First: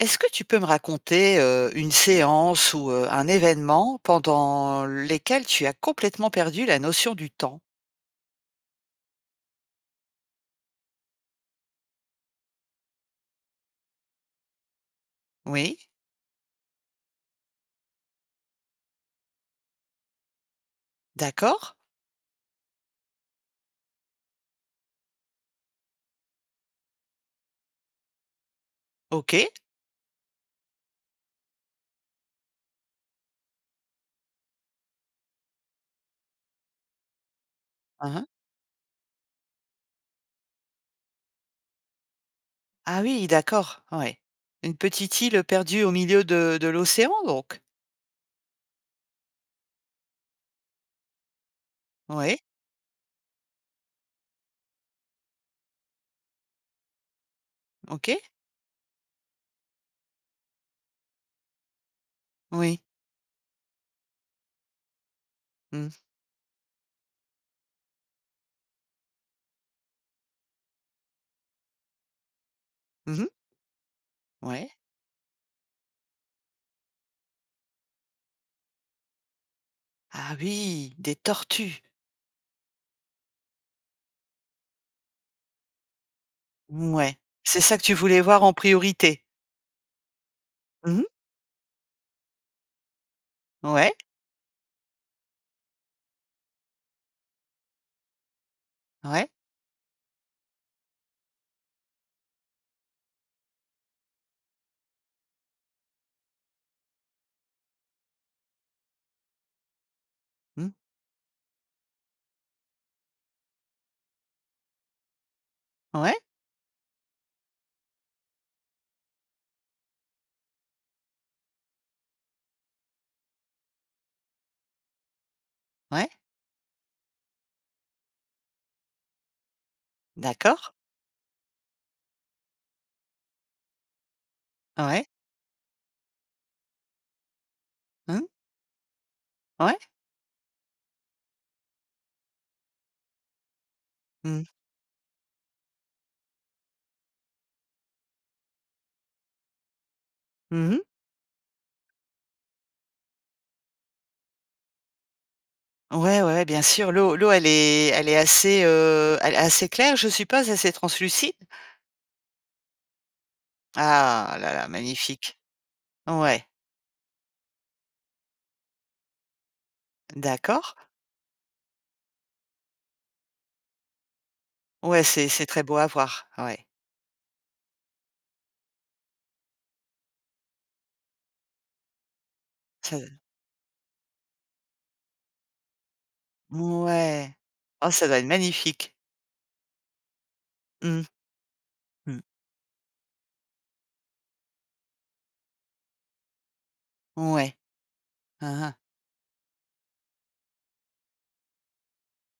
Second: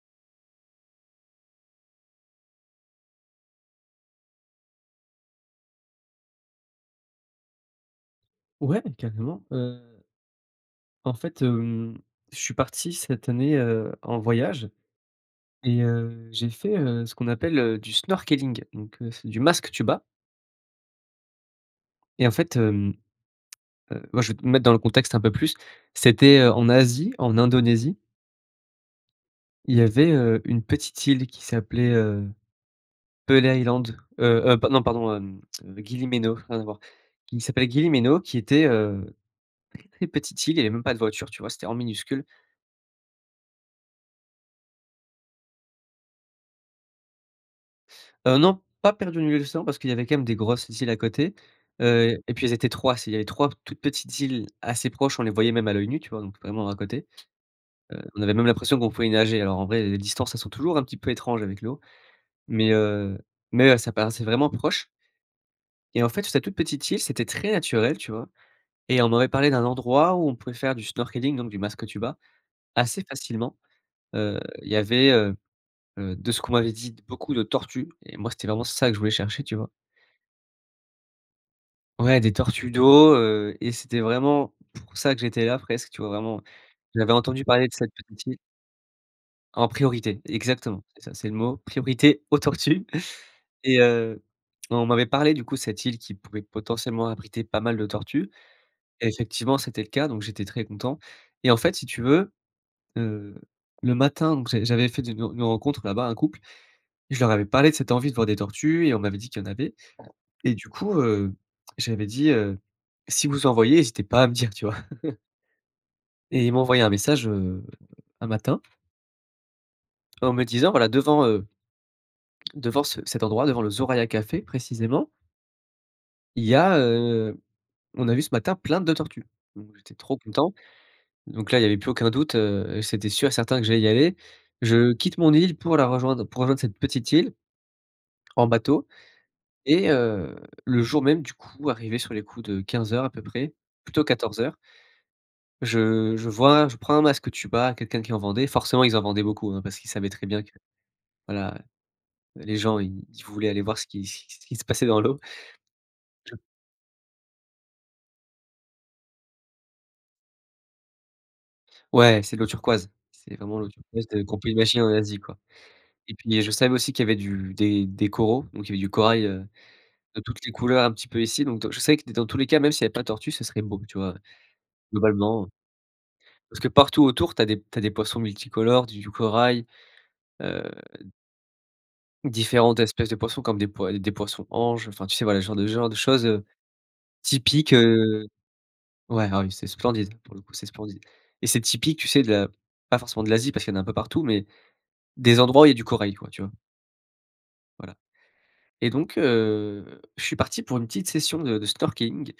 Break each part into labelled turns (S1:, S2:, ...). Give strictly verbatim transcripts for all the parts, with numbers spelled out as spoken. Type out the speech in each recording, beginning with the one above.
S1: Est-ce que tu peux me raconter, heu, une séance ou heu, un événement pendant lesquels tu as complètement perdu la notion du temps?
S2: Ouais, carrément, heu en fait, hem, je suis parti cette année, heu, en voyage
S1: Oui.
S2: et heu, j'ai fait, heu, ce qu'on appelle, heu, du snorkeling, donc heu, c'est du masque tuba.
S1: D'accord.
S2: Et en fait, hem, heu, moi je vais te mettre dans le contexte un peu plus, c'était en Asie en Indonésie
S1: OK.
S2: il y avait, heu, une petite île qui s'appelait, heu, Pehl Island, heu, heu, non pardon, hem, Gili Meno, rien à voir, qui s'appelle Gili
S1: Hein
S2: Meno
S1: hein.
S2: qui était, heu, très petite île, il y avait même pas de voiture tu vois? C'était vraiment minuscule.
S1: Ah oui, d'accord, ouais, une petite île, heu, perdue au milieu de de l'océan donc?
S2: Heu, non, pas perdue au milieu de l'océan parce qu'il y avait quand même des grosses îles à côté, heu, et
S1: Oui.
S2: puis elles étaient trois, c'est il y avait trois toutes petites îles assez proches, on les voyait même à l'oeil nu, tu vois donc vraiment à côté. Heu,
S1: OK.
S2: on avait même l'impression qu'on pouvait nager, alors en vrai les distances elles sont toujours un petit peu étranges avec l'eau mais
S1: Oui.
S2: heu, mais heu, ça paraissait vraiment proche
S1: Mmh.
S2: et en fait sur cette toute petite île c'était très naturel, tu vois? Et on m'avait parlé d'un endroit où on pouvait faire du snorkeling donc du masque tuba assez
S1: Mmh mh.
S2: facilement. Heu, il
S1: Ouais.
S2: y avait, heu heu, de ce qu'on m'avait dit: «beaucoup de tortues» et moi c'était vraiment ça que je voulais chercher, tu vois?
S1: Ah oui, des tortues!
S2: Ouais des tortues d'eau, heu, et c'était vraiment pour ça que j'étais là presque, tu vois vraiment, j'avais
S1: Mouais,
S2: entendu
S1: c'est
S2: parler de
S1: ça que
S2: cette
S1: tu voulais
S2: petite île.
S1: voir en priorité?
S2: En priorité exactement.
S1: Mmh
S2: C'est
S1: mh.
S2: ça, c'est le mot, priorité aux tortues et
S1: Ouais.
S2: heu, on m'avait parlé du coup de cette île qui pouvait potentiellement abriter pas mal de tortues.
S1: Ouais.
S2: Effectivement c'était le cas donc j'étais très content et en fait si tu veux, heu, le matin donc j'a j'avais fait de une une rencontre là-bas, un couple, je leur avais parlé de cette envie de voir des tortues et on m'avait dit qu'il y en avait. Et du
S1: Mmh.
S2: coup, heu, j'avais dit, heu, si vous en voyez, hésitez pas à me dire, tu vois?
S1: Ouais.
S2: Et ils m'ont envoyé un message, heu, un matin en me disant voilà, devant, heu devant ce cet endroit devant le Soraya café précisément
S1: Ouais.
S2: il y a, heu, on a vu ce matin plein de tortues donc j'étais trop content
S1: D'accord.
S2: donc là il y avait plus aucun doute, heu, c'était sûr et certain que j'allais y aller. Je
S1: Ouais.
S2: quitte mon île pour la rejoindre, pour rejoindre cette petite île
S1: Mmh.
S2: en bateau,
S1: Ouais.
S2: et heu, le jour même du coup arrivé sur les coups de quinze heures à peu près, plutôt quatorze
S1: Mmh.
S2: heures je je vois je prends un masque tuba quelqu'un qui en vendait forcément ils en vendaient beaucoup, hein, parce qu'ils savaient très bien que,
S1: Mmh mh.
S2: voilà les gens ils ils voulaient aller voir ce qui ce qui ce qui se passait dans l'eau.
S1: Ouais, ouais, ouais, bien sûr l'eau l'eau elle est elle est assez, heu, a assez claire je suppose, assez translucide?
S2: Ouais c'est de l'eau turquoise, c'est vraiment l'eau turquoise de
S1: Ah
S2: qu'on peut
S1: là là,
S2: imaginer en Asie quoi,
S1: magnifique!
S2: et puis, heu,
S1: Ouais.
S2: je savais aussi qu'il y avait du des des coraux donc il y avait du corail, heu, de toutes les
S1: D'accord.
S2: couleurs un petit peu ici, donc heu, je savais que dans tous les cas même s'il y avait pas de tortue, ce serait beau, tu vois?
S1: Ouais, c'est
S2: Globalement,
S1: c'est
S2: heu
S1: très beau à voir,
S2: parce
S1: ouais.
S2: que partout autour tu as des tu as des poissons multicolores du du corail, heu différentes
S1: Ça
S2: espèces de
S1: donne
S2: poissons comme des poi heu, des poissons‑anges enfin tu sais voilà ce genre de genre de choses, heu,
S1: Mouais.
S2: typiques,
S1: Oh ça doit être
S2: heu,
S1: magnifique.
S2: ouais, ah oui, c'est splendide pour le coup, c'est splendide,
S1: Mmh.
S2: et c'est typique tu
S1: Mmh.
S2: sais de la pas forcément de l'Asie parce qu'il y en a un peu partout mais des endroits où il y a du corail quoi, tu vois?
S1: Ouais.
S2: Voilà,
S1: Hein, hein.
S2: et donc heu, je suis parti pour une petite session de de snorkeling,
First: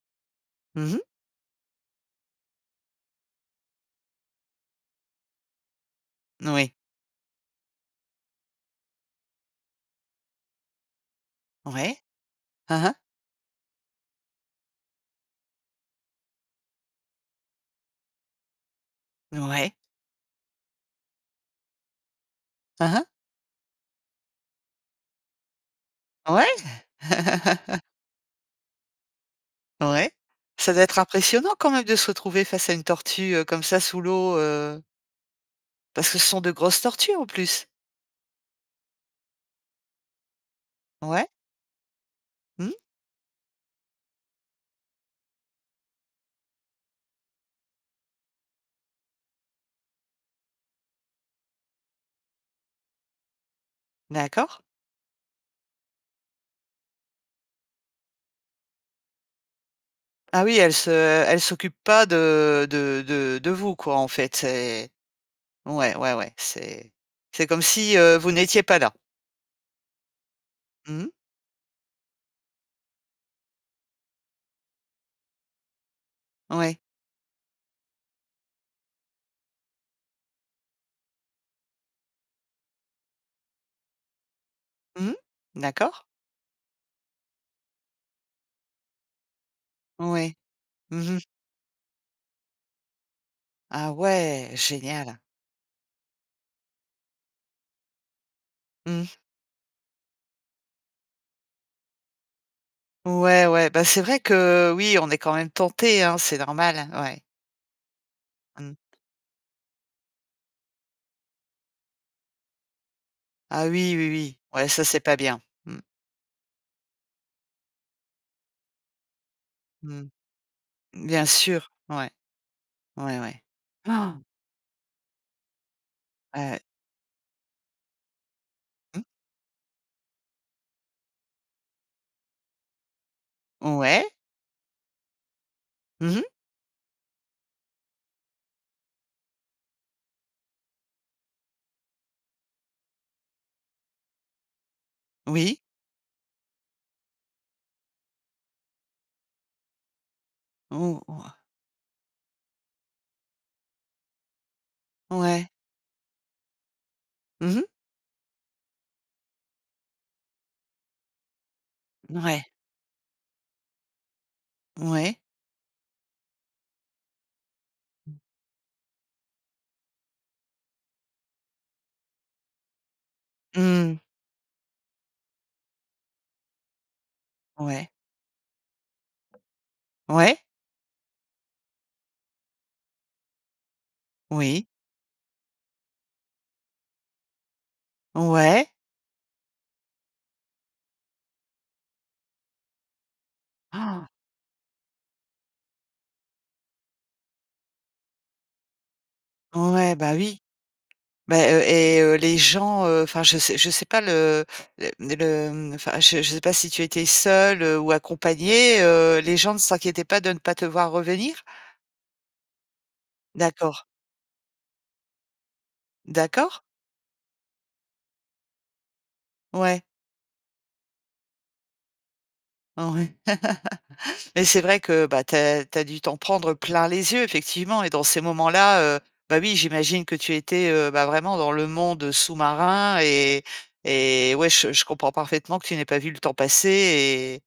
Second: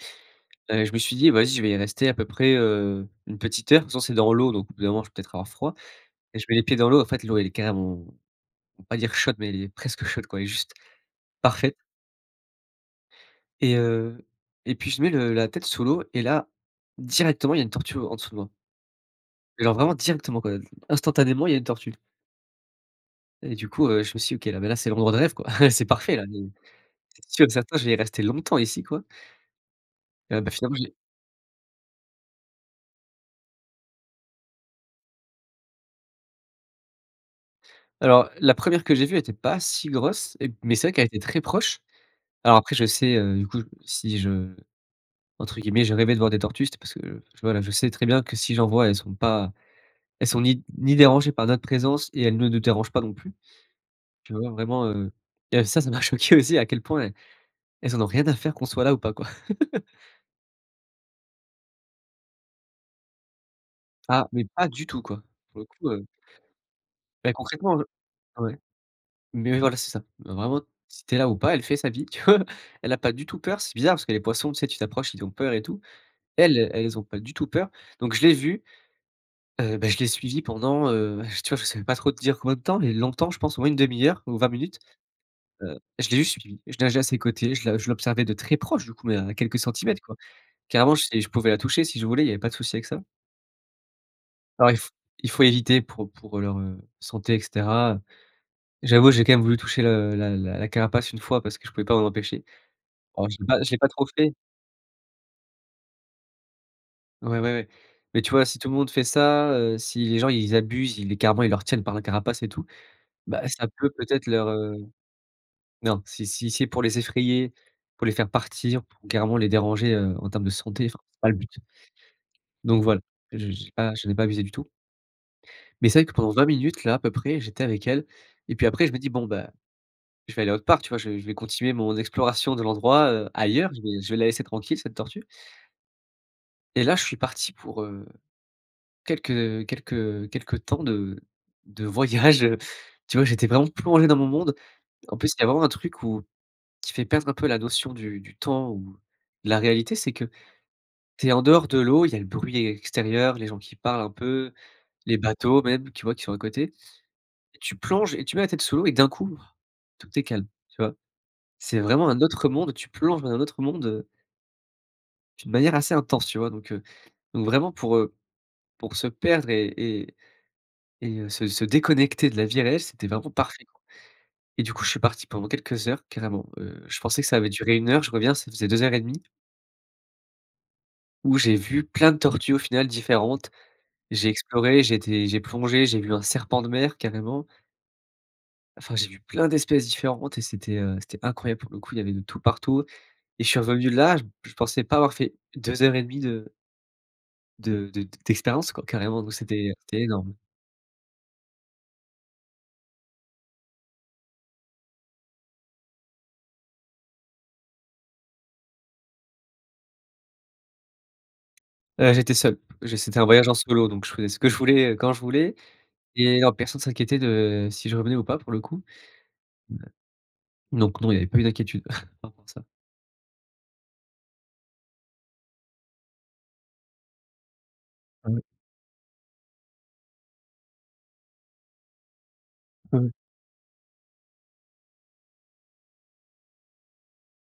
S2: heu, je
S1: Mmh
S2: me
S1: mh.
S2: suis dit: «Vas-y je vais y rester à peu près, heu, une petite heure en même temps c'est dans l'eau donc au bout d'un moment je vais peut-être avoir froid et je mets les
S1: Oui.
S2: pieds dans l'eau en fait l'eau elle est carrément on va pas dire chaude mais elle est presque chaude quoi elle est juste parfaite.
S1: Ouais. Hein, hein.
S2: Et heu, et puis je mets le la tête sous l'eau et là, directement il y a une tortue, heu, en dessous de moi alors
S1: Ouais.
S2: vraiment directement quoi, instantanément il y a une tortue.
S1: Hein, hein.
S2: Et du coup, heu, je me suis dit: «OK là mais là c'est le moment de rêve quoi, c'est parfait là mais
S1: Ouais.
S2: c'est sûr et certain je vais rester longtemps ici quoi».
S1: Ouais,
S2: Ah bah
S1: ça
S2: finalement
S1: doit
S2: j'ai
S1: être impressionnant quand même de se retrouver face à une tortue, heu, comme ça sous l'eau, heu parce que ce sont de grosses tortues en plus?
S2: Alors la première que j'ai vue était pas si grosse et mais c'est vrai qu'elle été
S1: Ouais.
S2: très proche, alors
S1: Mmh.
S2: après je sais, heu, du coup si je entre guillemets «je rêvais de voir des tortues» c'était parce que, voilà, je sais très bien que si j'en voie, elles sont pas elles sont ni ni dérangées par notre présence et elles ne nous dérangent pas non plus. Tu vois,
S1: D'accord.
S2: vraiment, heu, et ça, ça m'a choqué aussi à quel point elles elles en ont rien à faire qu'on soit là ou pas quoi.
S1: Ah oui, elles se elles s'occupent pas de de de de vous quoi en
S2: Ah,
S1: fait,
S2: mais pas du
S1: et
S2: tout quoi, pour le coup,
S1: ouais,
S2: heu
S1: ouais, ouais, c'est
S2: Bah,
S1: c'est comme
S2: concrètement le
S1: si, heu, vous
S2: ouais,
S1: n'étiez pas là.
S2: mais, voilà c'est ça. Heu, vraiment si
S1: Mmh.
S2: tu es là ou pas elle fait sa vie, tu vois? Elle a pas du tout peur c'est bizarre, parce que les poissons tu sais tu t'approches ils ont peur et tout. Elles,
S1: Ouais.
S2: elles ont pas du tout peur donc je l'ai vue, heu, bah, je l'ai suivie pendant, heu, tu vois je saurais pas trop te dire combien de temps, mais longtemps je pense au moins une demi heure ou vingt minutes,
S1: Mmh,
S2: heu,
S1: d'accord.
S2: je l'ai juste suivie. Je nageais à ses côtés, je la je l'observais de très proche du coup, heu, à quelques centimètres quoi.
S1: Ouais,
S2: Carrément
S1: mmh mh.
S2: c'est je pouvais la toucher si je voulais, il y avait pas de souci avec ça.
S1: Ah ouais,
S2: Alors il f
S1: génial!
S2: il faut éviter pour pour leur, heu, santé et cetera. J'avoue,
S1: Mmh.
S2: j'ai quand même voulu toucher le la la la carapace une fois parce que je pouvais pas m'en empêcher. Alors je l'ai
S1: Ouais,
S2: pas
S1: ouais,
S2: je l'ai
S1: bah,
S2: pas
S1: c'est
S2: trop
S1: vrai
S2: fait
S1: que, oui, on est quand même tentés, hein, c'est normal, hein, ouais.
S2: Ouais, ouais, ouais, mais tu vois si tout
S1: Mmh.
S2: le monde fait ça, heu, si les gens ils abusent, ils les carrément, ils leur tiennent par la carapace et tout, bah,
S1: Ah
S2: ça peut,
S1: oui, oui,
S2: peut-être
S1: oui.
S2: leur,
S1: Ouais
S2: heu,
S1: ça, c'est pas bien, mmh.
S2: non, si si c'est pour les effrayer, pour les faire partir pour carrément les déranger,
S1: Mmh.
S2: heu, en termes de santé enfin c'est
S1: Bien
S2: pas le but,
S1: sûr, ouais,
S2: donc voilà,
S1: ouais,
S2: je
S1: ouais.
S2: je j'ai pas, je n'ai pas abusé du tout. Mais c'est vrai que pendant vingt
S1: Et
S2: minutes là à peu près j'étais avec elle et puis après je me
S1: Mmh.
S2: dis: «Bon bah, je vais aller autre part» tu vois? Je je vais continuer mon exploration de l'endroit, heu, ailleurs, je vais
S1: Ouais.
S2: je vais la laisser tranquille cette tortue.
S1: Mmh mh.
S2: Et là je suis parti pour, heu, quelques quelques quelques temps de de voyage, heu, tu vois, j'étais vraiment plongé dans mon monde. En plus il y a
S1: Oui.
S2: vraiment un truc où qui fait perdre un peu la notion du du temps ou la réalité c'est que,
S1: Ou
S2: tu es
S1: wow.
S2: en dehors de l'eau, il y a le bruit extérieur, les gens qui parlent un peu, les
S1: Ouais.
S2: bateaux même tu vois qui sont à côté.
S1: Mmh mh.
S2: Tu plonges et tu mets la tête sous l'eau et d'un coup, tout est calme, tu vois? C'est vraiment un autre
S1: Ouais.
S2: monde, tu plonges dans un autre monde, heu
S1: Mouais.
S2: d'une manière assez intense, tu vois? Donc heu, donc vraiment pour, heu, pour se perdre et et et heu, se se déconnecter de la vie réelle, c'était vraiment parfait quoi,
S1: Mmh.
S2: et du coup je suis parti pendant quelques heures carrément, heu, je pensais que ça avait duré une
S1: Ouais.
S2: heure, je reviens ça faisait deux heures et demi
S1: Ouais.
S2: où j'ai vu plein de tortues au final différentes, j'ai
S1: Oui.
S2: exploré, j'ai été j'ai plongé, j'ai vu un serpent de mer carrément
S1: Ouais.
S2: enfin j'ai vu plein d'espèces différentes et c'était, heu, c'était incroyable pour le coup il y avait de tout partout, et je suis revenu là, je je pensais pas avoir fait deux heures et demi de de de d'expériences quoi, carrément donc c'était
S1: Ouais,
S2: c'était
S1: bah,
S2: énorme.
S1: oui. Bah, heu, et heu, les gens, heu, enfin je sais je sais pas le les les le mmh, enfin je je sais pas si tu étais seule, heu, ou accompagnée, heu, les gens ne s'inquiétaient pas de ne pas te voir revenir?
S2: Heu, j'étais seul, je c'était un voyage en
S1: D'accord.
S2: solo donc je faisais ce que je voulais, heu, quand je voulais, et non
S1: D'accord.
S2: personne s'inquiétait de, si je revenais ou pas pour le coup. Me
S1: Ouais.
S2: donc non, il y avait pas eu d'inquiétude par rapport à ça.
S1: Ouais, mais c'est vrai que, bah, tu as tu as dû t'en prendre plein les yeux effectivement et dans ces
S2: Ouais.
S1: moments-là, heu, bah, oui, j'imagine que tu étais, heu, bah, vraiment dans le monde sous-marin
S2: Ouais.
S1: et et ouais, je je comprends parfaitement que tu n'ai pas vu le temps passer et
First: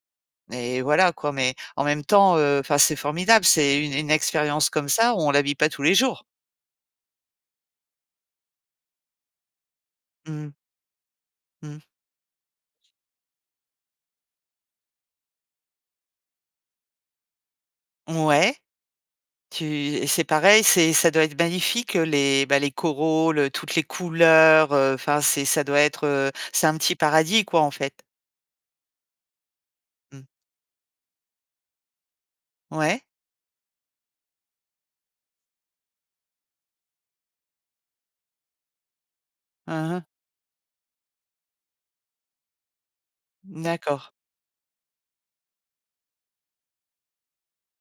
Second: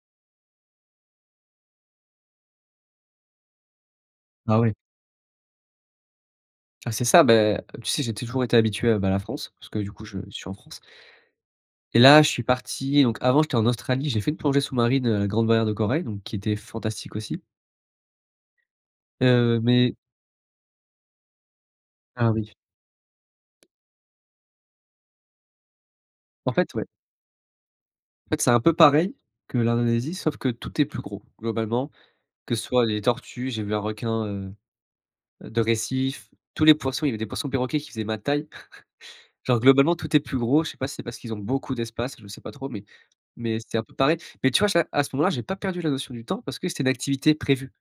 S1: et voilà quoi, mais en même temps, heu, enfin, c'est formidable. C'est une une
S2: Ah
S1: expérience
S2: oui.
S1: comme ça, on la vit pas tous les jours.
S2: Ah c'est ça, bah, tu sais j'ai toujours été habitué, heu, bah, à la France parce que du coup je je suis en
S1: Mmh.
S2: France
S1: Mmh.
S2: et là je suis parti, donc avant j'étais en Australie j'ai fait une plongée sous-marine, heu, grande barrière de corail donc qui était fantastique aussi
S1: Ouais,
S2: heu,
S1: tu
S2: mais
S1: et c'est pareil, c'est ça doit être magnifique, heu,
S2: Ah
S1: les,
S2: oui.
S1: bah, les coraux, le toutes les couleurs, heu, enfin c'est ça doit être, heu,
S2: En
S1: c'est
S2: fait,
S1: un
S2: ouais.
S1: petit paradis quoi en fait.
S2: En fait c'est un peu pareil, que l'Indonésie
S1: Mmh.
S2: sauf que tout est plus gros, globalement, que soit les
S1: Ouais.
S2: tortues, j'ai vu un requin, heu, de récif, tous les poissons. Il y avait des poissons perroquets qui faisaient ma taille, genre
S1: Hein,
S2: globalement
S1: hein.
S2: tout est plus gros. Je sais pas si c'est parce qu'ils ont beaucoup d'espace, je sais pas trop mais mais
S1: Mmh
S2: c'était un peu
S1: d'accord.
S2: pareil, mais tu vois, j'ai à ce moment-là j'ai pas perdu la notion du temps parce que c'était une activité prévue.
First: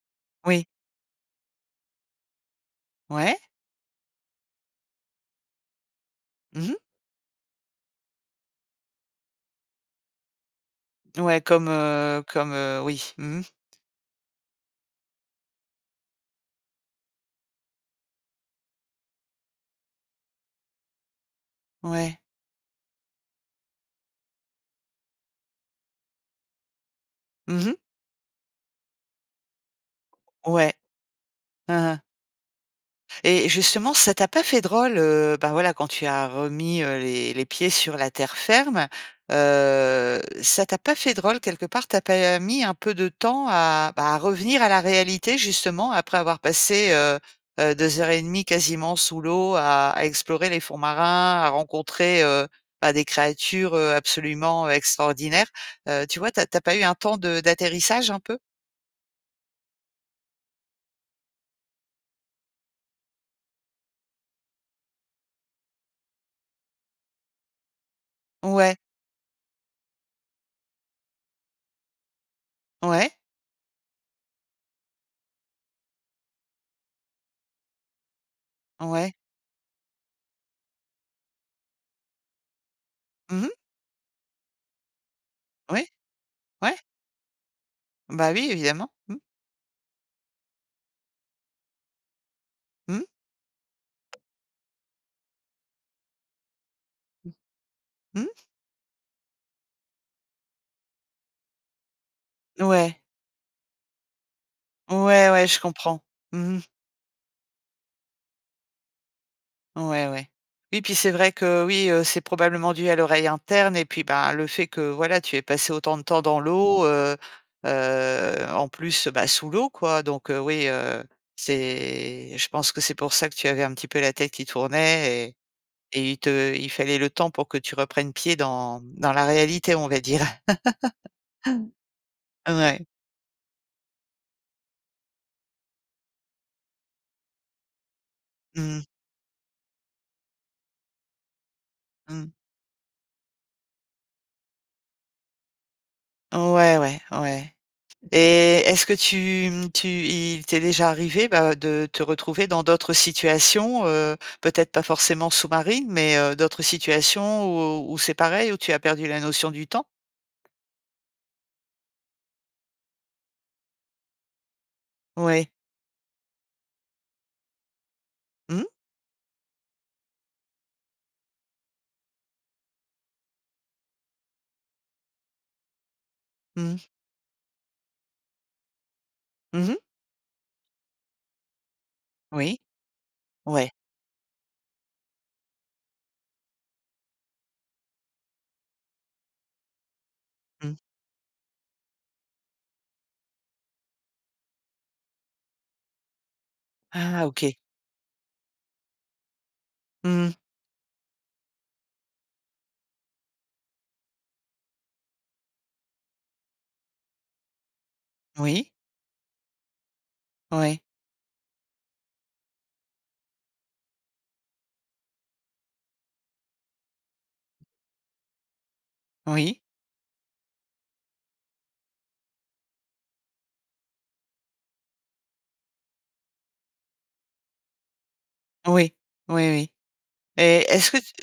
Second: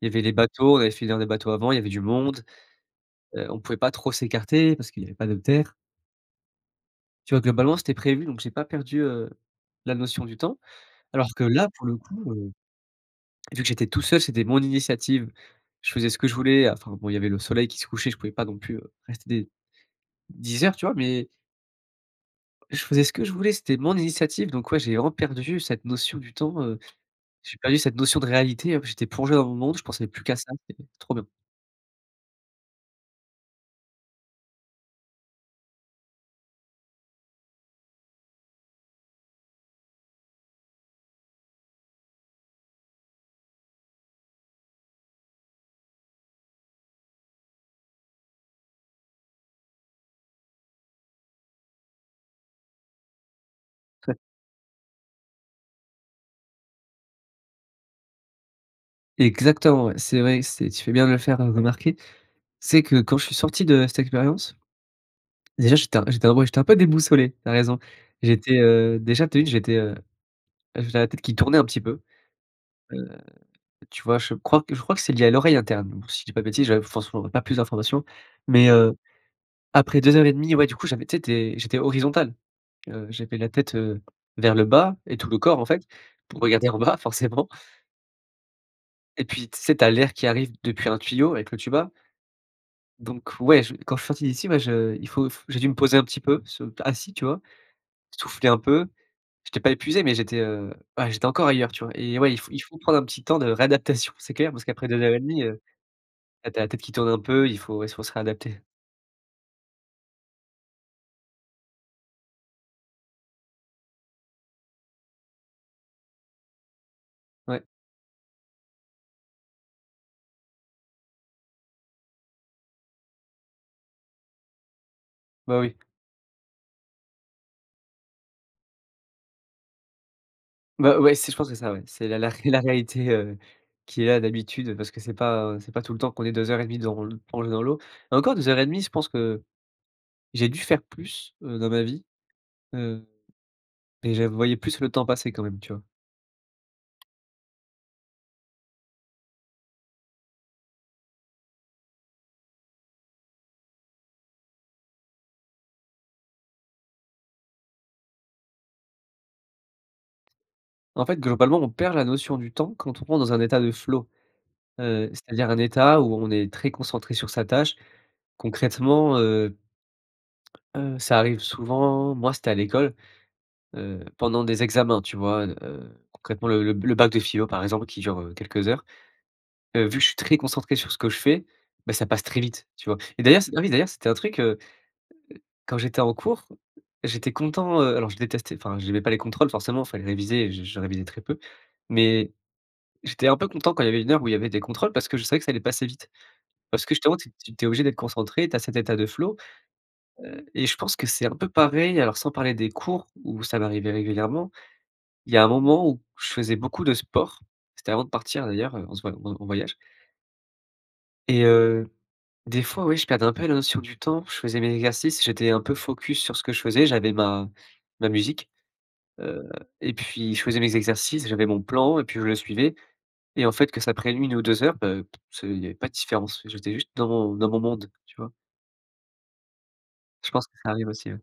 S2: Il y avait les
S1: Oui.
S2: bateaux, on avait fait venir des bateaux avant, il y avait du monde.
S1: Ouais.
S2: Heu, on pouvait pas trop s'écarter parce qu'il y avait pas de terre.
S1: Mmh mh.
S2: Tu vois globalement, c'était prévu, donc j'ai pas perdu, heu, la notion du temps. Alors
S1: Ouais,
S2: que
S1: comme,
S2: là, pour le
S1: heu
S2: coup. Heu,
S1: comme heu oui. Mmh mh.
S2: et vu que j'étais tout seul, c'était mon initiative, je faisais ce que je voulais, heu, enfin, bon, il y avait le soleil qui se couchait je pouvais pas non plus, heu, rester des dix heures, tu vois? Mais
S1: Ouais.
S2: je faisais ce que je voulais c'était mon initiative, donc, ouais, j'ai vraiment perdu cette notion du temps, heu, j'ai
S1: Mmh mh.
S2: perdu cette notion de réalité, hop, j'étais plongé dans mon monde, je pensais plus qu'à ça,
S1: Ouais.
S2: c'était trop bien.
S1: Han han. Et, et justement ça t'a pas fait drôle, heu, ben voilà quand tu as remis, heu les les pieds sur la terre ferme? Heu, ça t'a pas fait drôle, quelque part? Tu as pas mis un peu de temps à bah, à revenir à la réalité justement après avoir passé, heu heu, deux heures et demie, quasiment sous l'eau à à explorer les fonds marins, à rencontrer, heu, bah, des créatures, heu,
S2: [unintelligible]
S1: absolument extraordinaires? Heu, tu vois, tu as tu as pas eu un temps de d'atterrissage un peu?
S2: Exactement, ouais. C'est vrai que c'est tu fais bien le faire, heu, remarquer. Tu sais que quand je suis sorti de cette expérience. Déjà, j'étais un j'était vraiment j'étais un peu déboussolé, tu as raison. J'étais,
S1: Ouais.
S2: heu déjà tu as vu, j'étais, heu j'avais la tête qui tournait un petit peu, heu,
S1: Ouais.
S2: tu vois? Je crois que je crois que c'est lié à l'oreille interne, alors si je dis pas de bêtises, j'avais forcément p pas plus d'informations. Mais, heu,
S1: Ouais.
S2: après deux heures et demie ouais, du coup, j'avais tu sais, tu es j'étais horizontal. Heu, j'avais
S1: Mmh
S2: la
S1: mh.
S2: tête, heu, vers le bas et tout le corps en fait
S1: Oui.
S2: pour regarder
S1: Ouais.
S2: en bas, forcément.
S1: Bah oui, évidemment. Mmh.
S2: Et puis tu sais, tu as l'air qui arrive depuis un tuyau avec le tuba.
S1: Mmh.
S2: Donc ouais, je quand je suis sorti d'ici, bah, je il faut f j'ai dû me poser un petit peu, ce p assis, tu
S1: Mmh.
S2: vois?
S1: Mmh.
S2: Souffler un peu, j'étais pas épuisé mais j'étais, heu, ah, j'étais encore ailleurs, tu vois? Et ouais, il faut il
S1: N
S2: faut prendre
S1: ouais.
S2: un petit temps de réadaptation, c'est clair, parce qu'après deux heures et
S1: Ouais,
S2: demie,
S1: ouais, je
S2: heu,
S1: comprends.
S2: bah, tu
S1: Mmh
S2: as
S1: mh.
S2: la tête qui tourne un peu, il faut il faut se réadapter.
S1: Ouais, ouais, et puis, c'est vrai que, oui, heu, c'est probablement dû à l'oreille interne, et puis, bah, le fait que, voilà, tu aies passé autant de temps dans l'eau, heu,
S2: Ouais.
S1: heu, en plus, bah, sous l'eau, quoi, donc heu, oui, heu, c'est je pense que c'est pour ça que tu avais un petit peu la tête qui tournait et
S2: Bah, oui.
S1: et il te il fallait le temps pour que tu reprennes pied dans dans la réalité, on va dire.
S2: Bah, ouais, si, je pense que c'est ça, ouais, c'est la la ré c'est la
S1: Ouais.
S2: réalité, heu, qui est là d'habitude, parce que c'est pas c'est pas tout le temps qu'on est deux heures et demie dans l qu'on est dans l'eau. Encore deux heures et demie,
S1: Mmh.
S2: je pense que j'ai dû faire plus, heu, dans ma vie,
S1: Mmh.
S2: hem, mais j'a voyais plus le temps passer quand même, tu vois?
S1: Ouais, ouais, ouais. Et est-ce que tu, mmh, tu il t'est déjà arrivé, bah, de te retrouver dans d'autres situations, heu, peut-être pas forcément sous-marines, mais heu, d'autres situations où où c'est pareil, où tu as perdu la notion du temps?
S2: En fait, globalement, on perd la notion du temps quand on rentre dans un état de flow, heu, c'est-à-dire,
S1: Ouais.
S2: un état où on est très concentré sur sa tâche,
S1: Mmh.
S2: concrètement, heu heu, ça arrive souvent. Moi, c'était à l'école, heu, pendant des examens, tu vois? Heu, concrètement, le le
S1: Mmh.
S2: b le bac de philo, par exemple, qui dure, heu, quelques heures.
S1: Mmh mh.
S2: Heu, vu que je suis très concentré sur ce que je fais, ben, ça passe très
S1: Oui.
S2: vite, tu vois? Et d'ailleurs c ah oui,
S1: Ouais.
S2: d'ailleurs, c'était un truc, heu heu, quand j'étais en cours, j'étais content, heu, alors je détestais, enfin, j'aimais pas les contrôles, forcément, il fallait réviser et je
S1: Mmh.
S2: je révisais très peu, mais j'étais un peu content quand il y avait une heure où il y avait des contrôles parce que je savais que ça allait passer vite, parce que, justement,
S1: Ah
S2: tu es tu
S1: OK.
S2: tu es obligé d'être concentré, tu as cet état de flow.
S1: Mmh mh.
S2: Heu, et je pense que c'est un peu pareil, heu, alors sans parler des cours où ça va m'arrivais régulièrement, il y a un moment où je faisais beaucoup de sport, c'était avant de partir,
S1: Oui.
S2: d'ailleurs, en ce voy en en voyage.
S1: Ouais.
S2: Et heu, des fois, ouais, je perdais un peu la notion du temps, je faisais mes exercices, j'étais un peu focus sur ce que je faisais, j'avais ma ma musique, heu,
S1: Oui.
S2: et puis je faisais mes exercices, j'avais mon plan et puis je le suivais et en fait, que ça prenne une ou deux heures, heu, p ce il y avait pas de différences, j'étais juste dans mon dans mon monde, tu vois?
S1: Oui, oui, oui
S2: Je pense que
S1: et
S2: ça arrive
S1: est-ce que
S2: aussi,
S1: tu
S2: oui.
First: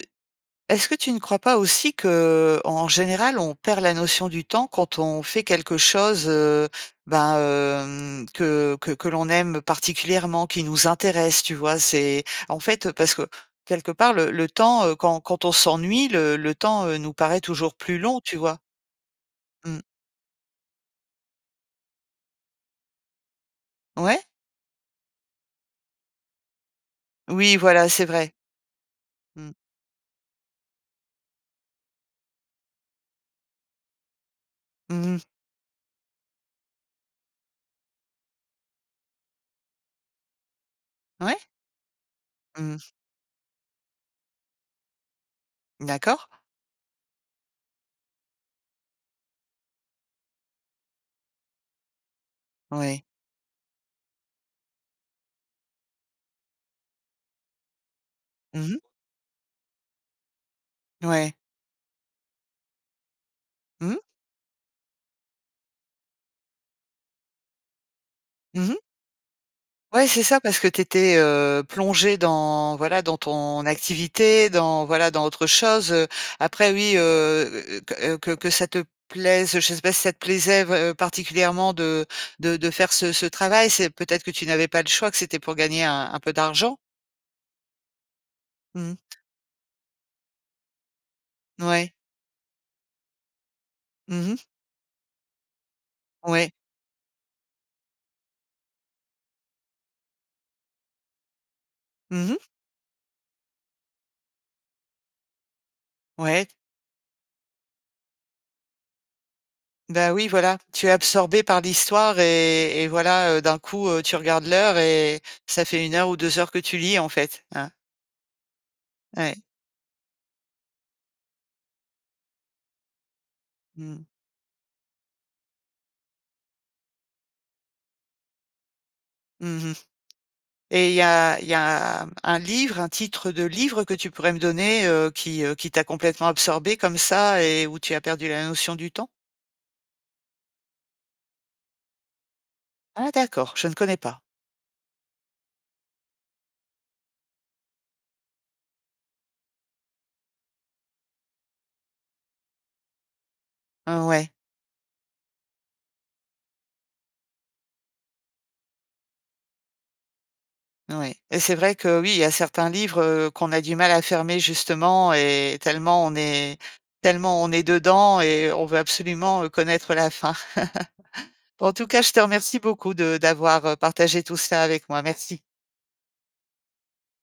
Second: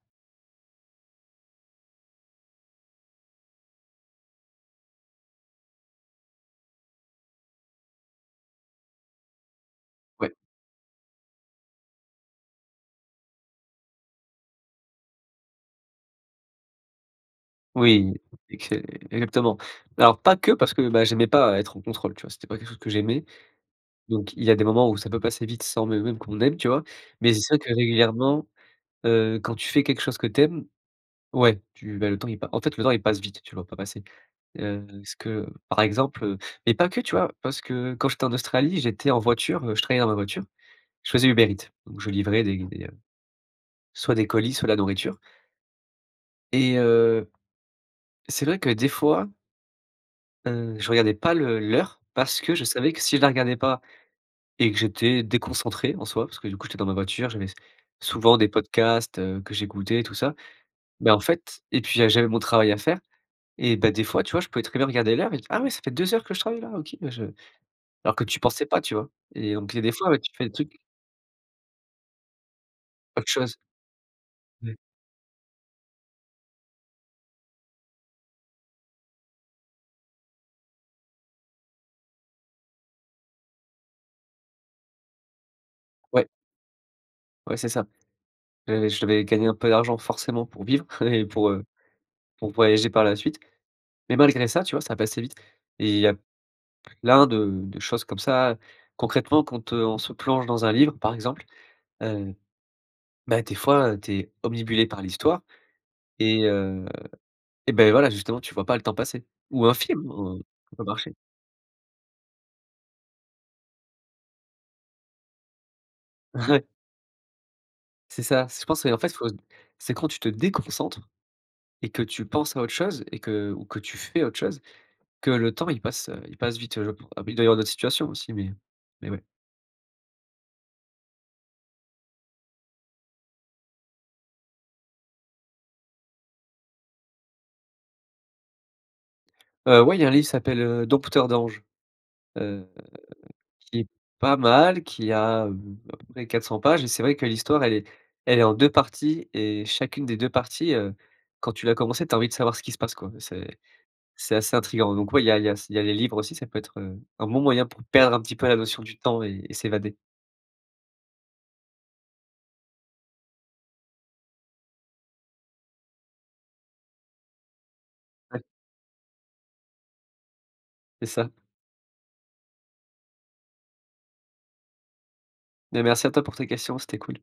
S1: est-ce que tu ne crois pas aussi qu'en général, on perd la notion du temps quand on fait quelque chose, heu, bah, hem, que que que l'on aime
S2: Ouais.
S1: particulièrement, qui nous intéresse, tu vois? C'est en fait, heu, parce que quelque part le le temps, heu, quand quand on s'ennuie, le le temps, heu, nous paraît toujours plus
S2: Oui,
S1: long, tu vois?
S2: exé exactement,
S1: Mmh.
S2: alors pas que parce que, bah, j'aimais pas être en contrôle, tu vois? C'était pas quelque chose que j'aimais
S1: Ouais.
S2: donc il y a des moments où ça peut passer vite sans même même qu'on aime, tu vois? Mais c'est
S1: Oui,
S2: sûr que
S1: voilà, c'est vrai.
S2: régulièrement, heu,
S1: Mmh.
S2: quand tu fais quelque chose que tu aimes, ouais, tu bah, le temps, il pa en fait, le temps il passe vite, tu le vois pas passer, heu, est
S1: Mmh
S2: ce
S1: mh.
S2: que par exemple, heu, mais pas que, tu vois? Parce que quand j'étais en Australie, j'étais en voiture, heu, je travaillais dans ma voiture, je faisais
S1: Ouais.
S2: Uber Eat donc je livrais des des
S1: Mmh.
S2: soit des colis, soit la nourriture
S1: D'accord.
S2: et heu, c'est vrai que des fois heu, je regardais pas le l'heure parce que je savais que
S1: Ouais.
S2: si je la regardais pas et que j'étais déconcentré, en soi, parce que du coup, j'étais dans ma voiture, j'avais s souvent des
S1: Mmh mh.
S2: podcasts, heu, que j'écoutais, tout ça mais en
S1: Ouais.
S2: fait et puis, heu, j'avais mon travail à faire et bah,
S1: Mmh.
S2: des fois, tu vois? Je pouvais très bien regarder l'heure, et dire: «Ah ouais! Ça fait deux heures que je travaille-là, OK», bah, je alors que tu pensais
S1: Mmh mh.
S2: pas, tu vois? Et donc il y a des
S1: Ouais,
S2: fois, ouais
S1: c'est
S2: tu
S1: ça
S2: fais des
S1: parce que
S2: trucs
S1: tu étais, heu, plongé dans, voilà, dans
S2: Autre chose.
S1: ton activité,
S2: Mmh.
S1: dans, voilà, dans autre chose, heu, après, oui, heu, heu heu, q heu, que que ça te plaise, je sais pas si ça te plaisait vrai heu, particulièrement de de de faire ce ce travail. C'est peut être que tu n'avais pas le choix que c'était pour gagner un un
S2: Ouais.
S1: peu d'argent.
S2: Ouais, c'est ça. Ouais, ouais,
S1: Mmh.
S2: je devais gagner un peu d'argent forcément pour vivre et pour, heu,
S1: Ouais.
S2: pour voyager par la suite mais
S1: Mmh mh.
S2: malgré ça, tu vois? Ça passait vite et il y a
S1: Ouais.
S2: plein de de choses comme ça. Concrètement quand, heu, on se plonge dans un livre, par exemple,
S1: Mmh
S2: heu,
S1: mh.
S2: bah, des fois, tu es omnibulé par l'histoire et
S1: Ouais.
S2: heu, et beh, voilà, justement, tu vois pas le temps passer, ou un film,
S1: Bah, oui,
S2: hein,
S1: voilà,
S2: ça peut
S1: tu es
S2: marcher.
S1: absorbée par l'histoire et et voilà, heu, d'un coup, heu, tu regardes l'heure et ça fait un heure ou deux heures que
S2: Ouais.
S1: tu lis, en fait, hein.
S2: C'est ça, c'est je pense en fait faut
S1: Ouais.
S2: c'est quand tu te déconcentres et que tu penses à autre chose et que ou que tu
S1: Mmh.
S2: fais autre chose, que le temps il passe, heu, il passe vite, je pen abi il doit y avoir d'autres situations aussi mais mais ouais.
S1: Mmh mh, et il y a il y a un livre, un titre de livre que tu pourrais me donner, heu, qui, heu qui t'a complètement absorbé comme ça et où tu as perdu la notion du temps?
S2: Heu, ouais il y a un livre, il s'appelle, heu, Dompteur d'Anges, heu,
S1: Ah d'accord, je ne
S2: qui est
S1: connais pas.
S2: pas mal, qui a hem, à peu près quatre cent pages, et c'est vrai que l'histoire, elle est elle est en deux parties et chacune des deux parties, heu, quand tu l'as commencée, tu as envie de savoir ce qui se passe quoi, mais c'est
S1: Heu, ouais.
S2: c'est assez intrigant, donc ouais, il y a il y a s il y a les livres aussi, ça peut être, heu, un bon moyen pour perdre un petit peu la notion du temps et et s'évader.
S1: Ouais, et c'est vrai que, oui, il y a certains livres, heu, qu'on a du mal à fermer justement, et tellement on est tellement on est dedans
S2: Ouais.
S1: et on veut absolument, heu, connaître la fin.
S2: C'est ça.
S1: En tout cas, je te remercie beaucoup de d'avoir partagé tout ça avec moi. Merci.
S2: Beh, merci à toi pour tes questions, c'était cool.